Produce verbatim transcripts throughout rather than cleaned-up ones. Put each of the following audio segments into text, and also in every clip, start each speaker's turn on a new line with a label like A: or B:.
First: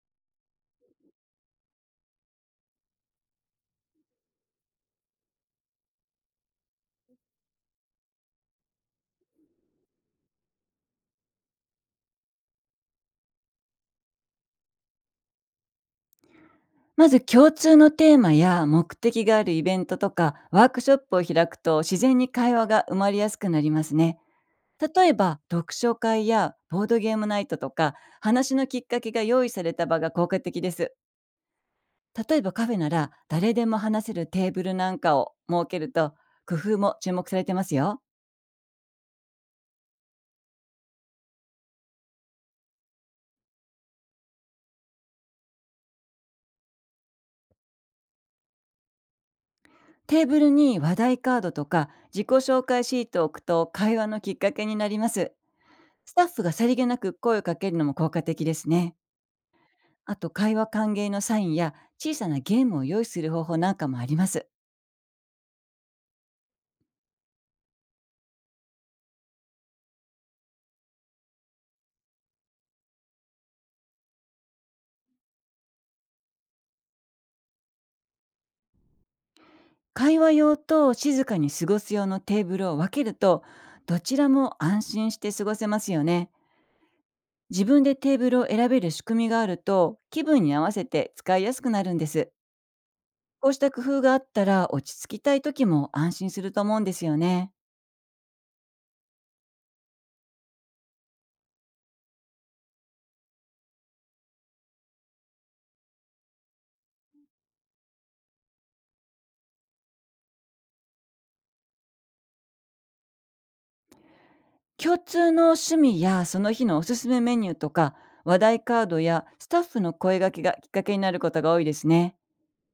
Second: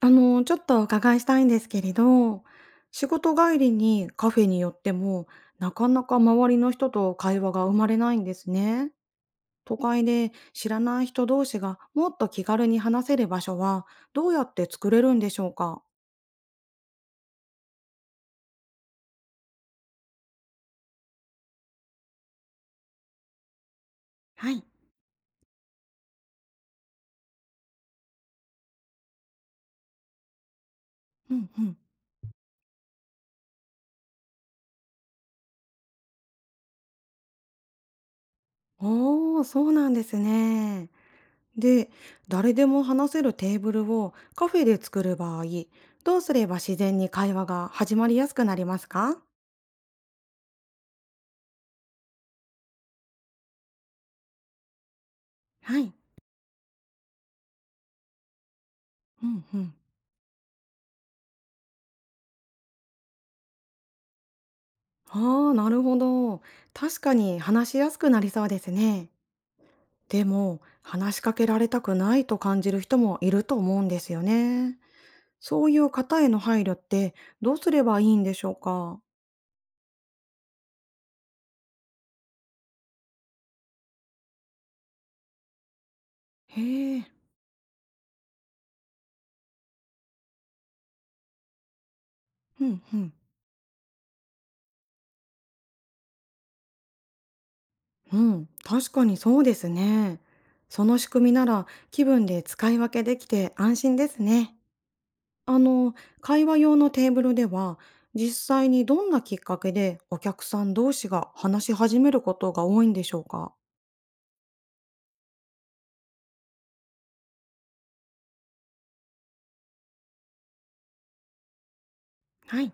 A: あの、ちょっとお伺いしたいんですけれど、仕事帰りにカフェに寄っても、なかなか周りの人と会話が生まれないんですね。都会で知らない人同士がもっと気軽に話せる場所はどうやって作れるんでしょうか？
B: まず共通のテーマや目的があるイベントとかワークショップを開くと自然に会話が生まれやすくなりますね。
A: はい。
B: 例えば読書会やボードゲームナイトとか話のきっかけが用意された場が効果的です。
A: うんうん。
B: 例えばカフェなら誰でも話せるテーブルなんかを設けると工夫も注目されてますよ。
A: おー、そうなんですね。で、誰でも話せるテーブルをカフェで作る場合、どうすれば自然に会話が始まりやすくなりますか？
B: テーブルに話題カードとか自己紹介シートを置くと会話のきっかけになります。
A: はい。
B: スタッフがさりげなく声をかけるのも効果的ですね。
A: うんうん。
B: あと会話歓迎のサインや小さなゲームを用意する方法なんかもあります。
A: ああ、なるほど。確かに話しやすくなりそうですね。でも、話しかけられたくないと感じる人もいると思うんですよね。そういう方への配慮ってどうすればいいんでしょうか？
B: 会話用と静かに過ごす用のテーブルを分けると、どちらも安心して過ごせますよね。
A: へえ、
B: 自分でテーブルを選べる仕組みがあると、気分に合わせて使いやすくなるんです。
A: うん、うん。
B: こうした工夫があったら落ち着きたい時も安心すると思うんですよね。
A: うん、確かにそうですね。その仕組みなら気分で使い分けできて安心ですね。あの、会話用のテーブルでは、実際にどんなきっかけでお客さん同士が話し始めることが多いんでしょうか？
B: 共通の趣味やその日のおすすめメニューとか、話題カードやスタッフの声掛けがきっかけになることが多いですね。
A: はい。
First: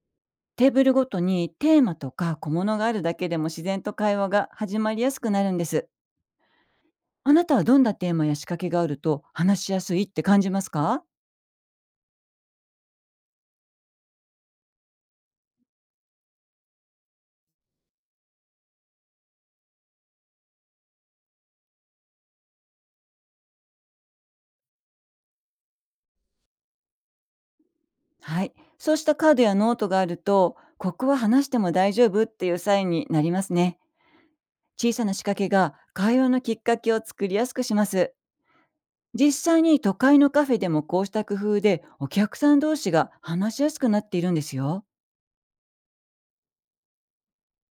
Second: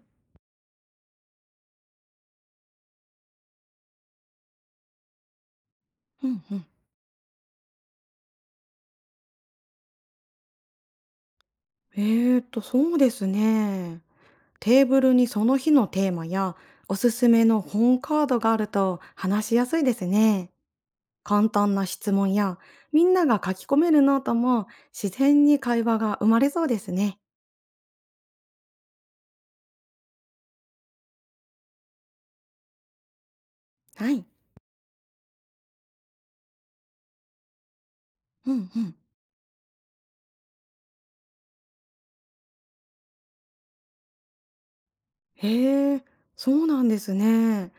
B: テーブルごとにテーマとか小物があるだけでも自然と会話が始まりやすくなるんです。
A: うんうん。
B: あなたはどんなテーマや仕掛けがあると話しやすいって感じますか？
A: えーと、そうですね。テーブルにその日のテーマやおすすめの本カードがあると話しやすいですね。簡単な質問やみんなが書き込めるノートも自然に会話が生まれそうですね。
B: はい。そうしたカードやノートがあると、ここは話しても大丈夫っていうサインになりますね。
A: はい。
B: 小さな仕掛けが会話のきっかけを作りやすくします。
A: うんうん。
B: 実際に都会のカフェでもこうした工夫でお客さん同士が話しやすくなっているんですよ。
A: へえ、そうなんですね。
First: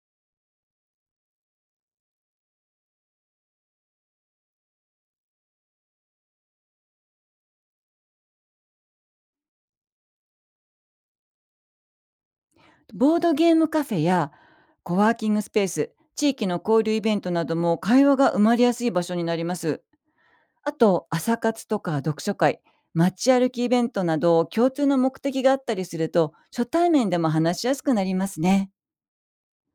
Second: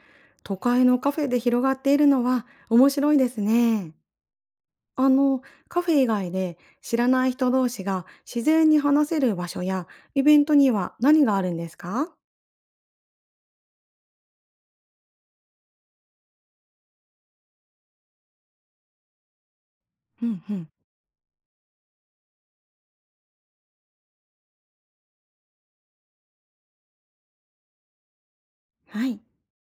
A: 都会のカフェで広がっているのは面白いですね。あの、カフェ以外で知らない人同士が自然に話せる場所やイベントには何があるんですか？
B: ボードゲームカフェやコワーキングスペース、地域の交流イベントなども会話が生まれやすい場所になります。
A: うんうん。
B: あと、朝活とか読書会、街歩きイベントなど共通の目的があったりすると、初対面でも話しやすくなりますね。
A: はい。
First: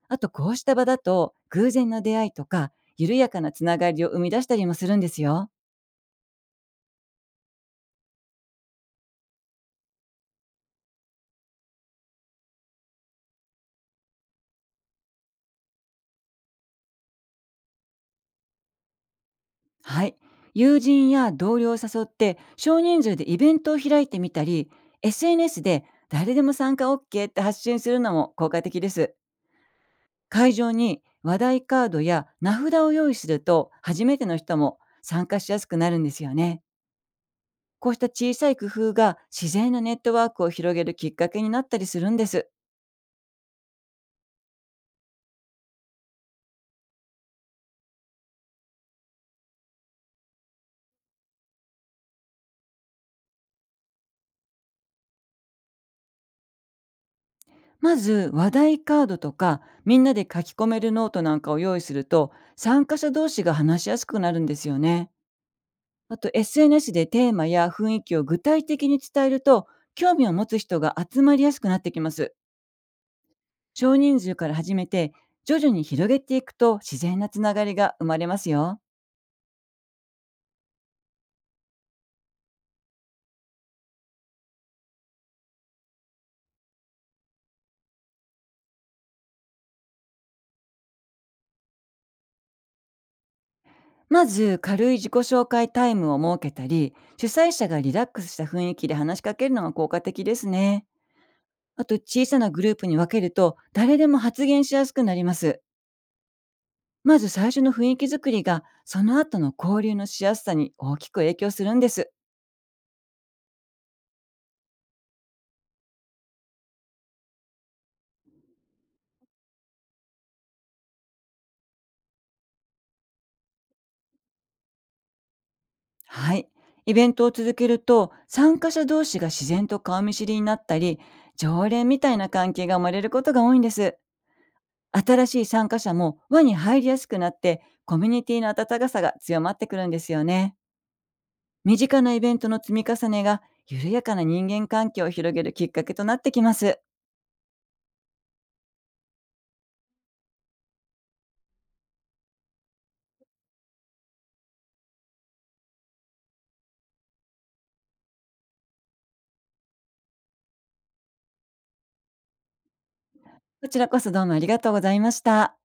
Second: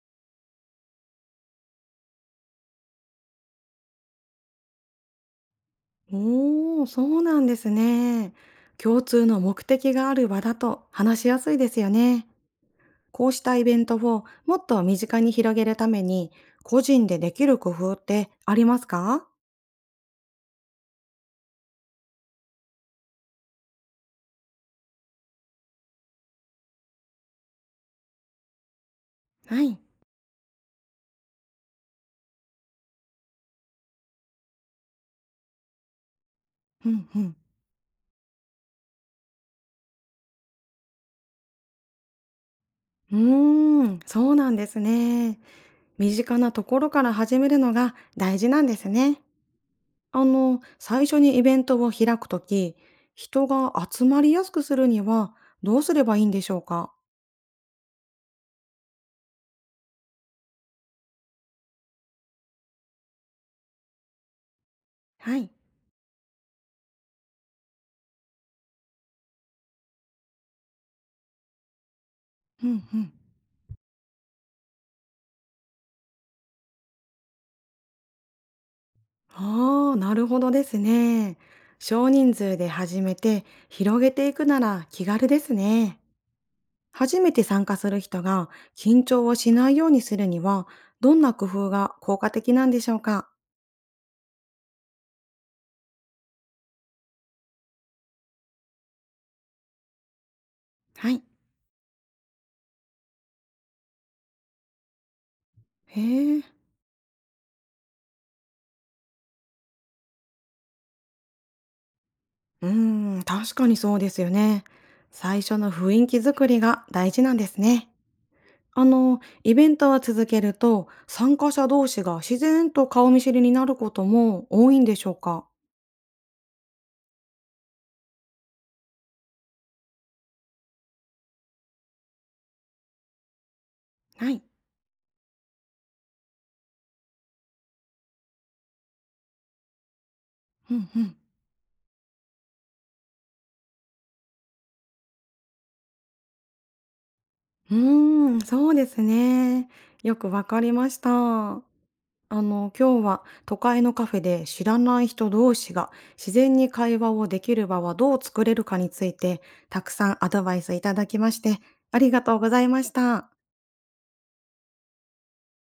B: あと、こうした場だと、偶然の出会いとか、緩やかなつながりを生み出したりもするんですよ。
A: おー、そうなんですね。共通の目的がある場だと話しやすいですよね。こうしたイベントをもっと身近に広げるために個人でできる工夫ってありますか？
B: はい。友人や同僚を誘って少人数でイベントを開いてみたり、エスエヌエス で誰でも参加 オーケー って発信するのも効果的です。
A: はい。
B: 会場に話題カードや名札を用意すると初めての人も参加しやすくなるんですよね。
A: うんうん。
B: こうした小さい工夫が自然なネットワークを広げるきっかけになったりするんです。
A: うーん、そうなんですね。身近なところから始めるのが大事なんですね。あの、最初にイベントを開くとき、人が集まりやすくするにはどうすればいいんでしょうか？
B: まず話題カードとかみんなで書き込めるノートなんかを用意すると参加者同士が話しやすくなるんですよね。
A: はい。
B: あと エスエヌエス でテーマや雰囲気を具体的に伝えると、興味を持つ人が集まりやすくなってきます。
A: うんうん。
B: 少人数から始めて、徐々に広げていくと自然なつながりが生まれますよ。
A: ああ、なるほどですね。少人数で始めて広げていくなら気軽ですね。初めて参加する人が緊張をしないようにするにはどんな工夫が効果的なんでしょうか？
B: まず、軽い自己紹介タイムを設けたり、主催者がリラックスした雰囲気で話しかけるのが効果的ですね。
A: はい。
B: あと、小さなグループに分けると、誰でも発言しやすくなります。
A: へえ、
B: まず最初の雰囲気作りが、その後の交流のしやすさに大きく影響するんです。
A: うーん、確かにそうですよね。最初の雰囲気作りが大事なんですね。あの、イベントは続けると、参加者同士が自然と顔見知りになることも多いんでしょうか？
B: はい。イベントを続けると、参加者同士が自然と顔見知りになったり、常連みたいな関係が生まれることが多いんです。
A: はい。
B: 新しい参加者も輪に入りやすくなって、コミュニティの温かさが強まってくるんですよね。
A: うんうん。
B: 身近なイベントの積み重ねが、緩やかな人間関係を広げるきっかけとなってきます。
A: うーん、そうですね。よくわかりました。あの、今日は都会のカフェで知らない人同士が自然に会話をできる場はどう作れるかについて、たくさんアドバイスいただきまして、ありがとうございました。
B: こちらこそどうもありがとうございました。